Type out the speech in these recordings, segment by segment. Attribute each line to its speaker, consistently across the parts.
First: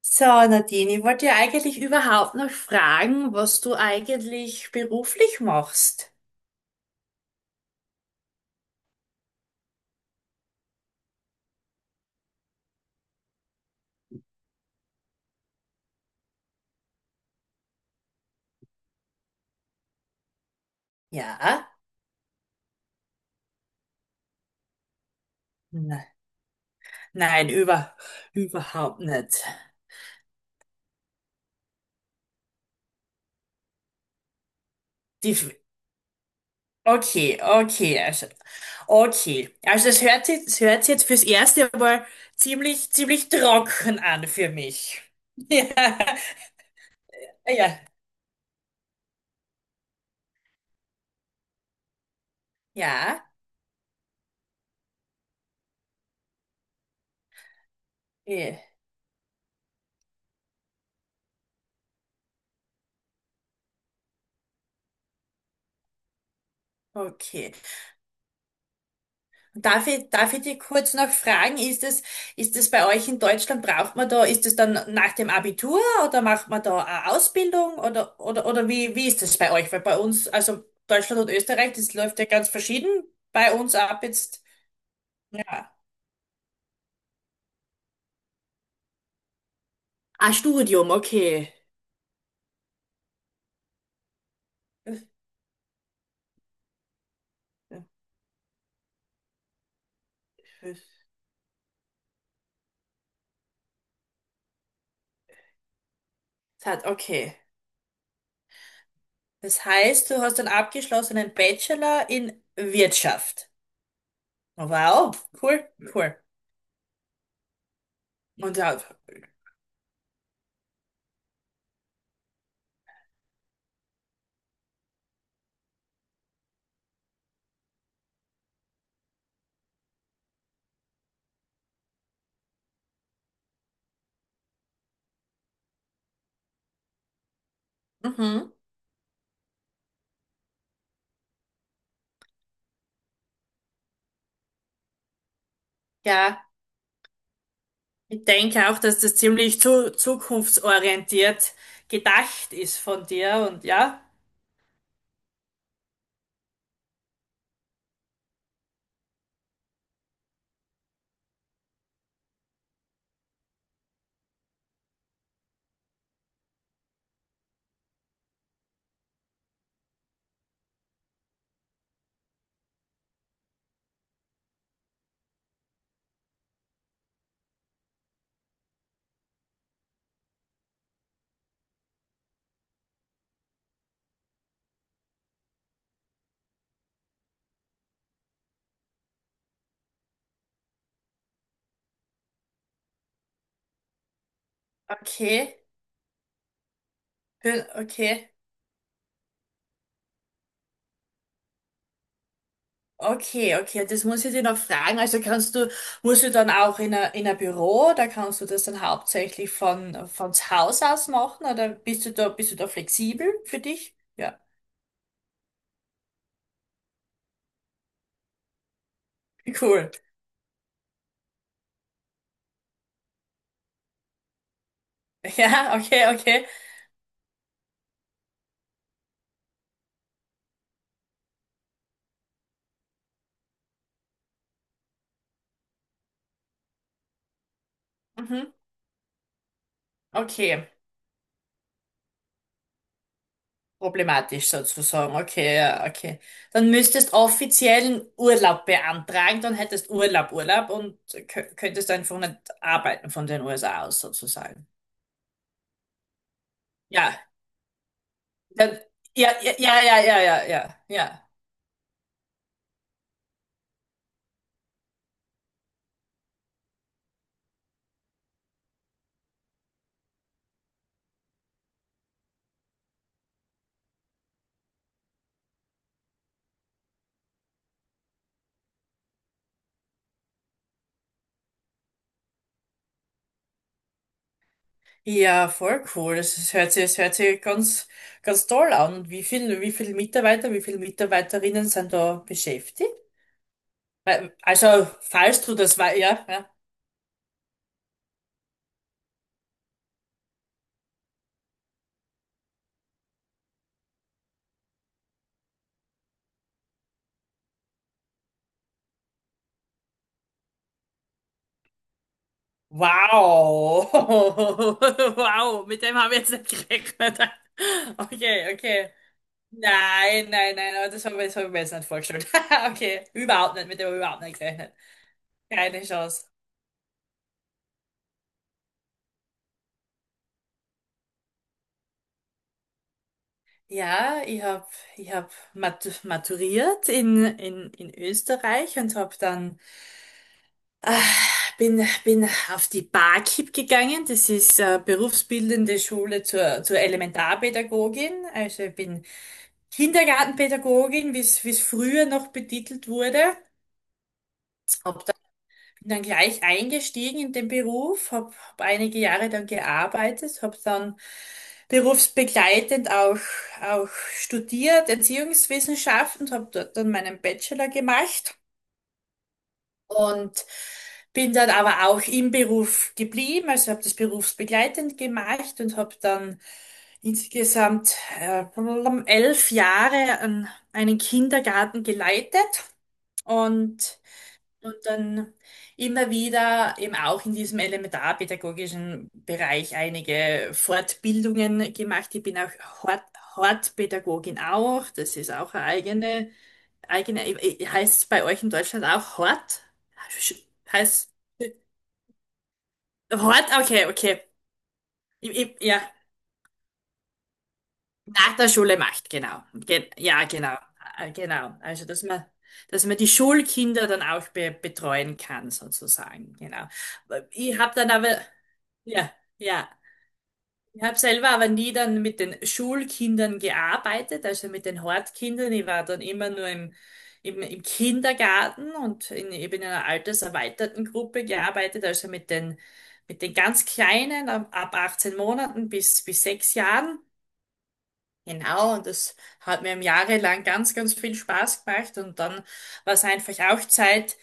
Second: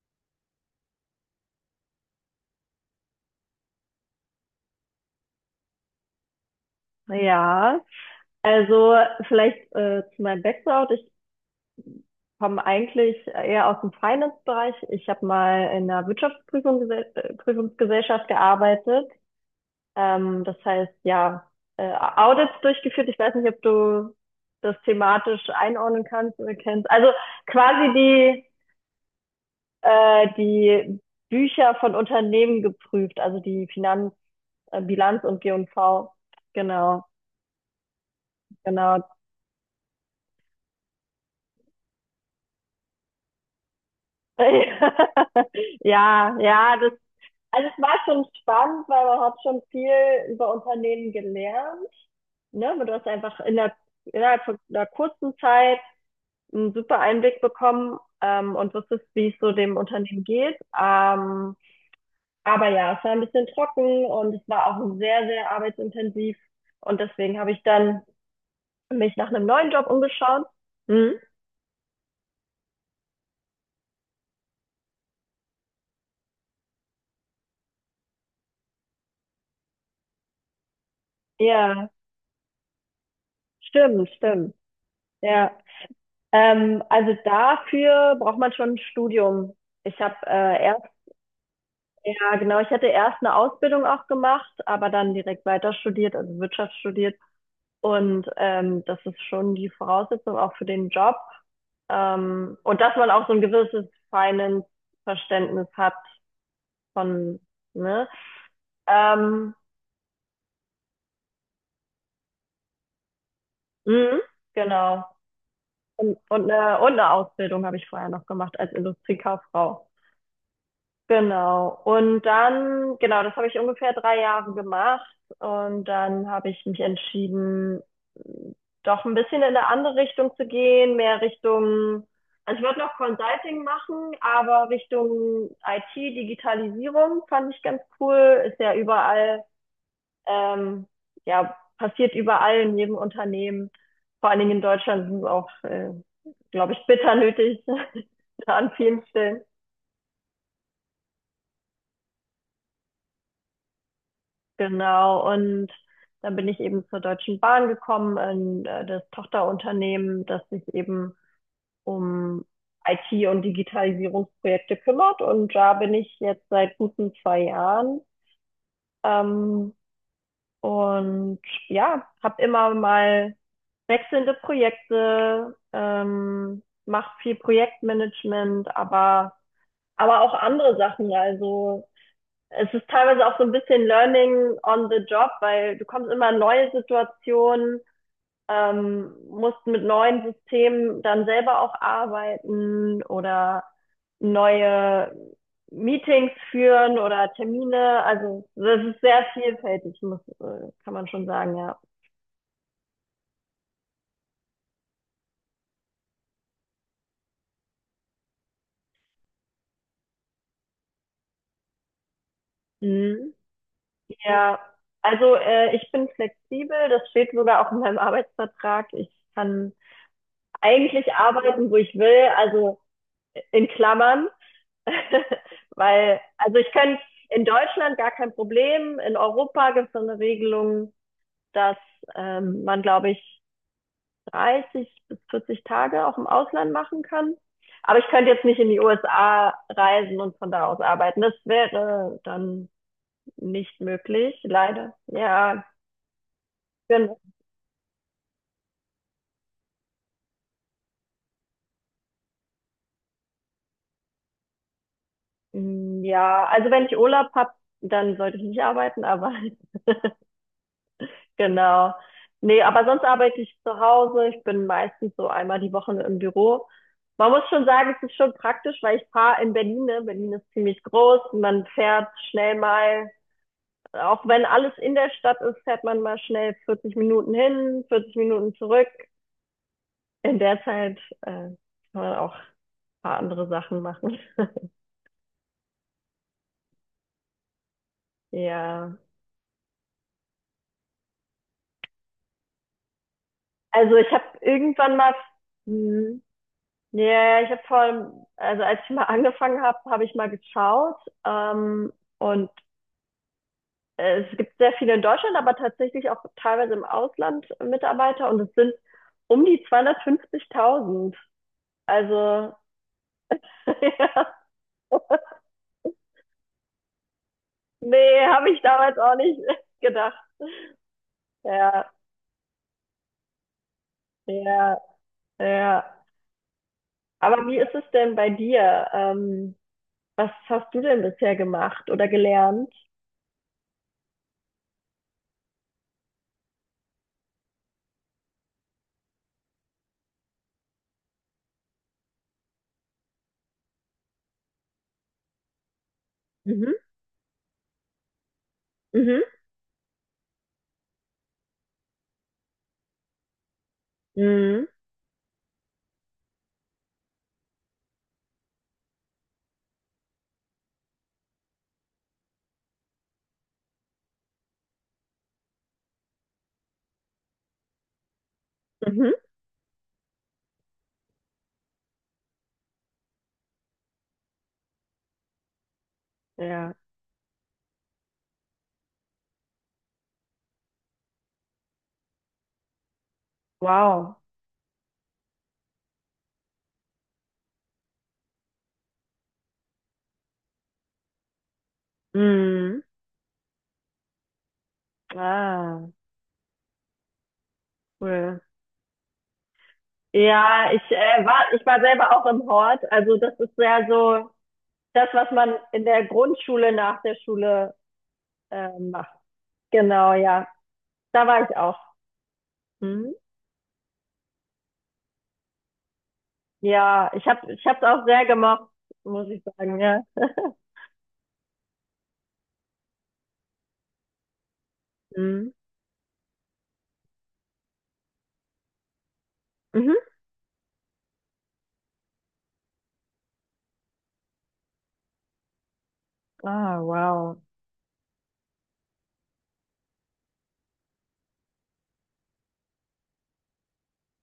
Speaker 1: So, Nadine, ich wollte ja eigentlich überhaupt noch fragen, was du eigentlich beruflich machst.
Speaker 2: Ja, also vielleicht zu meinem Background. Ich komme eigentlich eher aus dem Finance-Bereich. Ich habe mal in einer Wirtschaftsprüfungsgesellschaft gearbeitet. Das heißt, ja,
Speaker 1: Ja?
Speaker 2: Audits durchgeführt. Ich weiß nicht, ob du das thematisch einordnen
Speaker 1: N-
Speaker 2: kannst oder kennst. Also
Speaker 1: Nein,
Speaker 2: quasi die,
Speaker 1: überhaupt nicht.
Speaker 2: äh, die Bücher von Unternehmen geprüft, also die Finanz, Bilanz
Speaker 1: Die,
Speaker 2: und
Speaker 1: F-
Speaker 2: G&V. Genau,
Speaker 1: okay,
Speaker 2: genau.
Speaker 1: okay. Also es hört sich jetzt fürs erste Mal ziemlich, ziemlich trocken an für mich.
Speaker 2: Ja, ja, das,
Speaker 1: Ja,
Speaker 2: also es
Speaker 1: ja,
Speaker 2: war schon spannend, weil man hat schon viel über Unternehmen gelernt, ne? Aber du hast
Speaker 1: ja,
Speaker 2: einfach in der, innerhalb von einer kurzen Zeit einen super Einblick bekommen,
Speaker 1: eh,
Speaker 2: und wusstest, wie es so dem Unternehmen geht. Aber ja, es war ein bisschen trocken und es war auch sehr, sehr arbeitsintensiv. Und deswegen habe
Speaker 1: okay.
Speaker 2: ich dann mich nach einem neuen Job
Speaker 1: Darf ich
Speaker 2: umgeschaut.
Speaker 1: dich kurz noch
Speaker 2: Mhm.
Speaker 1: fragen, ist es bei euch in Deutschland, braucht man da, ist es dann nach dem Abitur oder macht man da eine Ausbildung oder wie ist das bei euch? Weil bei uns, also Deutschland und Österreich,
Speaker 2: Ja,
Speaker 1: das läuft ja ganz verschieden. Bei uns ab
Speaker 2: stimmt,
Speaker 1: jetzt,
Speaker 2: stimmt. Ja.
Speaker 1: ja.
Speaker 2: Also dafür braucht man schon ein Studium. Ich habe
Speaker 1: Ah,
Speaker 2: erst,
Speaker 1: Studium, okay.
Speaker 2: ja genau, ich hatte erst eine Ausbildung auch gemacht, aber
Speaker 1: Das
Speaker 2: dann direkt weiter studiert, also Wirtschaft studiert. Und das ist schon die Voraussetzung auch für den Job. Und dass man auch so ein gewisses Finance-Verständnis hat
Speaker 1: okay.
Speaker 2: von, ne? Ähm,
Speaker 1: Das heißt, du hast einen abgeschlossenen Bachelor in Wirtschaft.
Speaker 2: mhm, genau.
Speaker 1: Wow, cool, cool.
Speaker 2: Und eine Ausbildung habe ich vorher noch
Speaker 1: Und
Speaker 2: gemacht als
Speaker 1: ja,
Speaker 2: Industriekauffrau. Genau. Und dann, genau, das habe ich ungefähr 3 Jahre gemacht. Und dann habe ich mich entschieden, doch ein bisschen in eine andere Richtung zu gehen, mehr Richtung, also ich wollte noch Consulting machen, aber Richtung IT, Digitalisierung fand ich ganz cool.
Speaker 1: mhm.
Speaker 2: Ist ja überall, ähm, ja, passiert überall in jedem Unternehmen. Vor allen Dingen in Deutschland sind es auch,
Speaker 1: Ja.
Speaker 2: glaube ich, bitter nötig
Speaker 1: Ich denke
Speaker 2: an
Speaker 1: auch, dass
Speaker 2: vielen
Speaker 1: das
Speaker 2: Stellen.
Speaker 1: ziemlich zukunftsorientiert gedacht ist von dir, und ja,
Speaker 2: Genau, und dann bin ich eben zur Deutschen Bahn gekommen, in das Tochterunternehmen, das sich eben um IT- und Digitalisierungsprojekte kümmert. Und da bin ich jetzt seit guten 2 Jahren. Ähm, und ja, habe immer mal wechselnde Projekte, mache viel Projektmanagement, aber auch andere Sachen. Also es ist teilweise auch so ein bisschen Learning on the Job, weil du kommst immer in neue Situationen, musst mit neuen Systemen dann selber auch arbeiten oder neue
Speaker 1: okay.
Speaker 2: Meetings führen oder Termine.
Speaker 1: Okay,
Speaker 2: Also das ist sehr vielfältig, kann man schon sagen, ja.
Speaker 1: okay, okay, das muss ich dir noch fragen. Also musst du dann auch in ein Büro, da kannst du das dann hauptsächlich von zu Hause aus machen oder bist du da flexibel
Speaker 2: Mhm.
Speaker 1: für dich? Ja,
Speaker 2: Ja, also ich bin flexibel, das steht sogar auch in meinem Arbeitsvertrag. Ich kann
Speaker 1: cool.
Speaker 2: eigentlich arbeiten, wo ich will, also in Klammern.
Speaker 1: Ja, okay,
Speaker 2: Weil,
Speaker 1: okay,
Speaker 2: also ich könnte in Deutschland gar kein Problem. In Europa gibt es so eine Regelung, dass man, glaube ich, 30 bis 40 Tage auch im Ausland machen kann. Aber ich könnte jetzt
Speaker 1: mhm,
Speaker 2: nicht in die USA reisen und von da
Speaker 1: okay.
Speaker 2: aus arbeiten. Das wäre dann nicht möglich,
Speaker 1: Problematisch
Speaker 2: leider.
Speaker 1: sozusagen. Okay,
Speaker 2: Ja,
Speaker 1: ja, okay. Dann müsstest
Speaker 2: gen-
Speaker 1: offiziellen Urlaub beantragen, dann hättest Urlaub, und könntest einfach nicht arbeiten von den USA aus sozusagen.
Speaker 2: ja, also wenn ich
Speaker 1: Ja,
Speaker 2: Urlaub habe, dann sollte ich nicht
Speaker 1: dann,
Speaker 2: arbeiten, aber.
Speaker 1: ja, ja, ja, ja, ja, ja, ja. Ja,
Speaker 2: Genau. Nee, aber sonst arbeite ich zu Hause. Ich bin meistens so einmal die Woche im Büro. Man muss schon sagen, es ist schon praktisch, weil ich fahre in Berlin. Ne? Berlin ist ziemlich groß. Man fährt schnell mal, auch wenn alles in der Stadt ist, fährt man mal schnell 40 Minuten hin, 40 Minuten zurück. In der Zeit kann man auch ein paar andere Sachen machen.
Speaker 1: ja, voll cool. Das hört sich ganz, ganz toll an.
Speaker 2: Ja.
Speaker 1: Und wie viel Mitarbeiter, wie viele Mitarbeiterinnen sind da beschäftigt?
Speaker 2: Also ich habe
Speaker 1: Also,
Speaker 2: irgendwann mal,
Speaker 1: falls du das war,
Speaker 2: hm,
Speaker 1: ja, ja.
Speaker 2: ja, ja, ich habe vor, also als ich mal angefangen habe, habe ich mal geschaut. Und es gibt sehr viele in Deutschland, aber tatsächlich auch teilweise im Ausland Mitarbeiter. Und es sind um die 250.000. Also,
Speaker 1: Wow.
Speaker 2: ja,
Speaker 1: Wow, mit dem habe ich jetzt nicht gerechnet.
Speaker 2: nee, habe
Speaker 1: Okay,
Speaker 2: ich
Speaker 1: okay.
Speaker 2: damals auch nicht gedacht.
Speaker 1: Nein, nein, nein, aber das hab ich mir jetzt nicht
Speaker 2: Ja,
Speaker 1: vorgestellt. Okay, überhaupt nicht, mit dem habe ich überhaupt nicht gerechnet.
Speaker 2: ja,
Speaker 1: Keine
Speaker 2: ja.
Speaker 1: Chance.
Speaker 2: Aber wie ist es denn bei dir? Was hast du denn bisher gemacht oder gelernt?
Speaker 1: Ja, ich hab maturiert in Österreich und bin auf die BAKIB gegangen. Das ist berufsbildende Schule zur,
Speaker 2: Mhm,
Speaker 1: zur Elementarpädagogin. Also ich bin
Speaker 2: mhm,
Speaker 1: Kindergartenpädagogin, wie es früher noch betitelt wurde.
Speaker 2: mhm,
Speaker 1: Hab dann, bin dann gleich eingestiegen in den Beruf, hab einige Jahre dann gearbeitet, habe dann berufsbegleitend auch studiert, Erziehungswissenschaften, habe dort dann meinen Bachelor gemacht.
Speaker 2: mhm.
Speaker 1: Und bin dann aber auch im Beruf geblieben, also habe das berufsbegleitend gemacht und habe dann
Speaker 2: Ja,
Speaker 1: insgesamt äh, 11 Jahre an einen Kindergarten geleitet, und,
Speaker 2: wow.
Speaker 1: und dann immer wieder eben auch in diesem elementarpädagogischen Bereich einige Fortbildungen gemacht. Ich bin auch
Speaker 2: Mhm.
Speaker 1: Hort, Hortpädagogin auch, das ist auch eine
Speaker 2: Ah,
Speaker 1: eigene. Heißt es bei
Speaker 2: cool.
Speaker 1: euch in Deutschland auch Hort? Sch-
Speaker 2: Ja, ich
Speaker 1: Heißt
Speaker 2: äh, war, ich war selber auch im Hort. Also das
Speaker 1: Hort?
Speaker 2: ist
Speaker 1: Okay,
Speaker 2: ja
Speaker 1: okay.
Speaker 2: so das, was man
Speaker 1: Ja,
Speaker 2: in der Grundschule nach der Schule
Speaker 1: nach der Schule
Speaker 2: macht.
Speaker 1: macht, genau. Ge
Speaker 2: Genau,
Speaker 1: ja,
Speaker 2: ja.
Speaker 1: genau.
Speaker 2: Da war ich
Speaker 1: Genau.
Speaker 2: auch.
Speaker 1: Also, dass man, die
Speaker 2: Mhm.
Speaker 1: Schulkinder dann auch be betreuen kann, sozusagen. Genau.
Speaker 2: Ja, ich hab,
Speaker 1: Ich
Speaker 2: ich
Speaker 1: habe
Speaker 2: hab's
Speaker 1: dann
Speaker 2: auch
Speaker 1: aber,
Speaker 2: sehr gemocht,
Speaker 1: ja,
Speaker 2: muss ich
Speaker 1: ja.
Speaker 2: sagen, ja.
Speaker 1: Ich habe selber aber nie dann mit den Schulkindern gearbeitet, also mit den
Speaker 2: Mhm.
Speaker 1: Hortkindern. Ich war dann immer nur im Kindergarten und eben in einer
Speaker 2: Mhm.
Speaker 1: alterserweiterten Gruppe gearbeitet, also mit den ganz Kleinen ab 18 Monaten bis sechs
Speaker 2: Ah,
Speaker 1: Jahren.
Speaker 2: wow.
Speaker 1: Genau, und das hat mir im Jahre lang ganz, ganz viel Spaß gemacht. Und dann war es einfach auch Zeit,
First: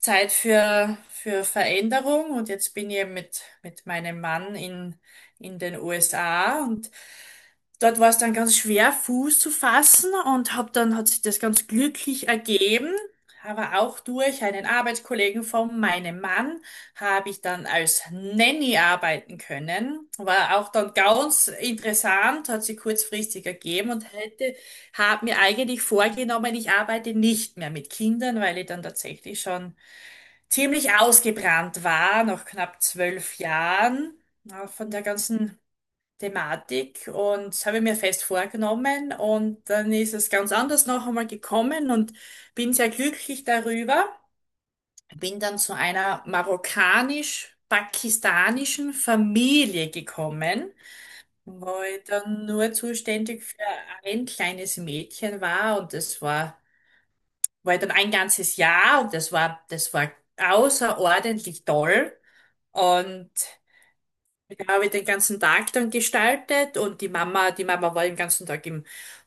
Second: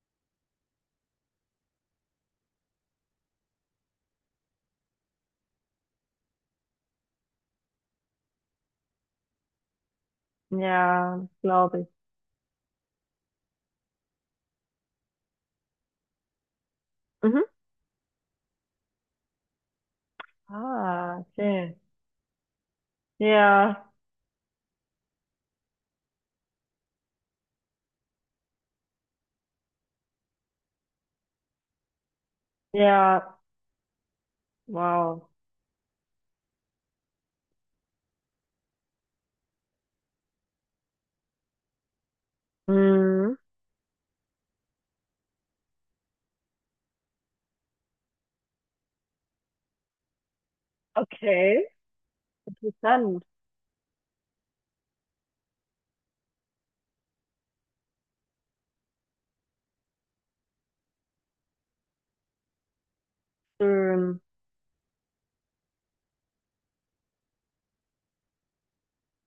Speaker 1: Zeit für Veränderung. Und jetzt bin ich eben mit meinem Mann in den USA. Und dort war es dann ganz schwer, Fuß zu fassen, und hab dann hat sich
Speaker 2: Ja,
Speaker 1: das ganz
Speaker 2: glaube ich.
Speaker 1: glücklich ergeben. Aber auch durch einen Arbeitskollegen von meinem Mann habe ich
Speaker 2: Mhm.
Speaker 1: dann als Nanny arbeiten können. War auch dann
Speaker 2: Ah,
Speaker 1: ganz
Speaker 2: okay.
Speaker 1: interessant, hat sich kurzfristig ergeben,
Speaker 2: Ja,
Speaker 1: und habe mir eigentlich vorgenommen, ich arbeite nicht mehr mit Kindern, weil ich dann tatsächlich schon ziemlich ausgebrannt war, nach knapp
Speaker 2: ja,
Speaker 1: 12 Jahren. Na, von der
Speaker 2: wow.
Speaker 1: ganzen Thematik, und das habe ich mir fest vorgenommen, und dann ist es ganz anders noch einmal gekommen, und bin sehr
Speaker 2: Mhm.
Speaker 1: glücklich darüber. Bin dann zu einer marokkanisch-pakistanischen Familie gekommen,
Speaker 2: Okay,
Speaker 1: wo ich dann nur
Speaker 2: interessant.
Speaker 1: zuständig für ein kleines Mädchen war, und das war dann ein ganzes Jahr, und das war außerordentlich toll. Und
Speaker 2: Schön.
Speaker 1: ja, habe ich den ganzen Tag dann gestaltet, und die Mama war den ganzen Tag im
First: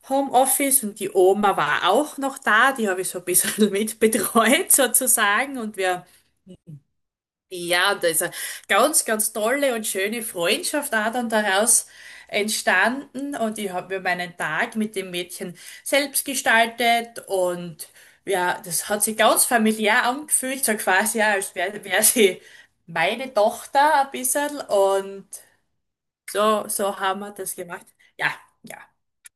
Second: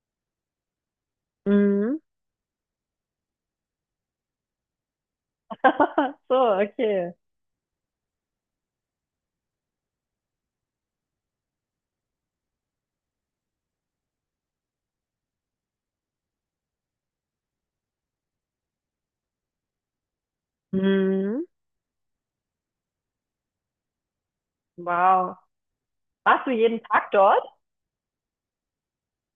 Speaker 1: Homeoffice, und die Oma war
Speaker 2: Mhm.
Speaker 1: auch noch da, die habe ich so ein bisschen mitbetreut, sozusagen. Und wir,
Speaker 2: So, okay.
Speaker 1: ja, und da ist eine ganz, ganz tolle und schöne Freundschaft auch dann daraus entstanden, und ich habe mir meinen Tag mit dem Mädchen selbst gestaltet. Und ja, das hat sich ganz familiär angefühlt, so quasi, ja,
Speaker 2: Mhm.
Speaker 1: als wär sie meine Tochter ein bisschen, und
Speaker 2: Wow. Warst du
Speaker 1: so,
Speaker 2: jeden
Speaker 1: so
Speaker 2: Tag
Speaker 1: haben wir
Speaker 2: dort?
Speaker 1: das gemacht. Ja, ja,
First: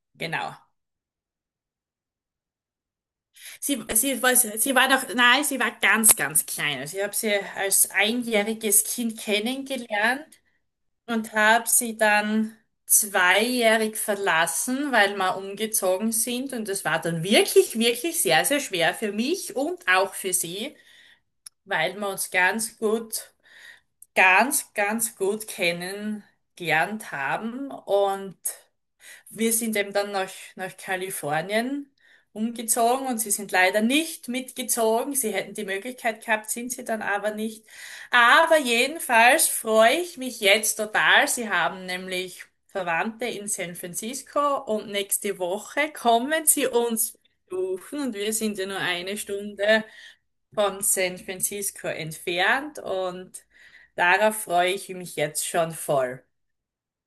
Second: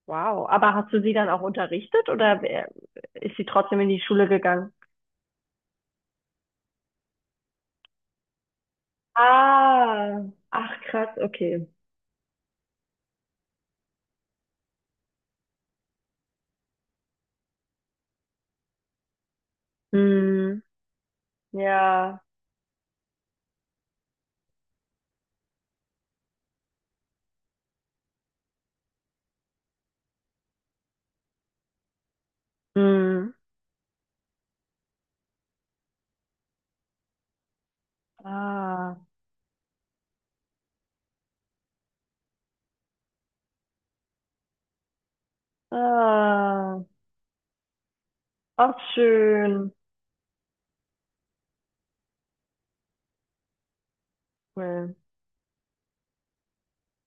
Speaker 2: Wow.
Speaker 1: genau.
Speaker 2: Aber hast du sie dann auch unterrichtet oder ist sie trotzdem
Speaker 1: Sie,
Speaker 2: in die
Speaker 1: sie
Speaker 2: Schule
Speaker 1: war,
Speaker 2: gegangen?
Speaker 1: sie war noch, nein, sie war ganz, ganz klein. Also ich habe sie als einjähriges Kind
Speaker 2: Ah,
Speaker 1: kennengelernt
Speaker 2: ach krass,
Speaker 1: und
Speaker 2: okay.
Speaker 1: habe sie dann zweijährig verlassen, weil wir umgezogen sind. Und das war dann wirklich, wirklich sehr, sehr schwer für mich und auch für
Speaker 2: Mhm.
Speaker 1: sie, weil wir
Speaker 2: Ja.
Speaker 1: uns ganz gut, ganz, ganz gut kennengelernt haben. Und wir sind eben dann nach Kalifornien umgezogen, und sie
Speaker 2: Mhm.
Speaker 1: sind leider nicht mitgezogen. Sie hätten die Möglichkeit gehabt, sind sie dann aber nicht. Aber
Speaker 2: Ah,
Speaker 1: jedenfalls freue ich mich jetzt total. Sie haben nämlich Verwandte in San Francisco, und nächste Woche kommen sie
Speaker 2: ah,
Speaker 1: uns besuchen, und wir sind ja nur
Speaker 2: auch
Speaker 1: eine
Speaker 2: schön.
Speaker 1: Stunde von San Francisco entfernt, und darauf freue ich
Speaker 2: Cool.
Speaker 1: mich jetzt schon voll.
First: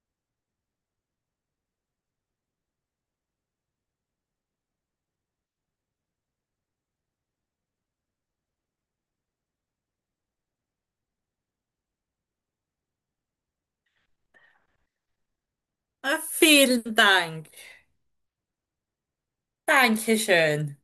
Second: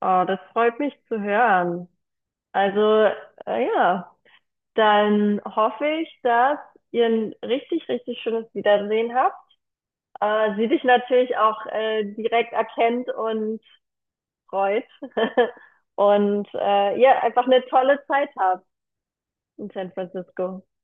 Speaker 2: Oh, das freut mich zu hören. Also, ja, dann hoffe ich, dass ihr ein richtig, richtig schönes Wiedersehen habt. Sie dich natürlich auch direkt erkennt und freut.
Speaker 1: Ah,
Speaker 2: Und
Speaker 1: vielen
Speaker 2: ihr einfach
Speaker 1: Dank.
Speaker 2: eine tolle Zeit habt in San Francisco.
Speaker 1: Dankeschön.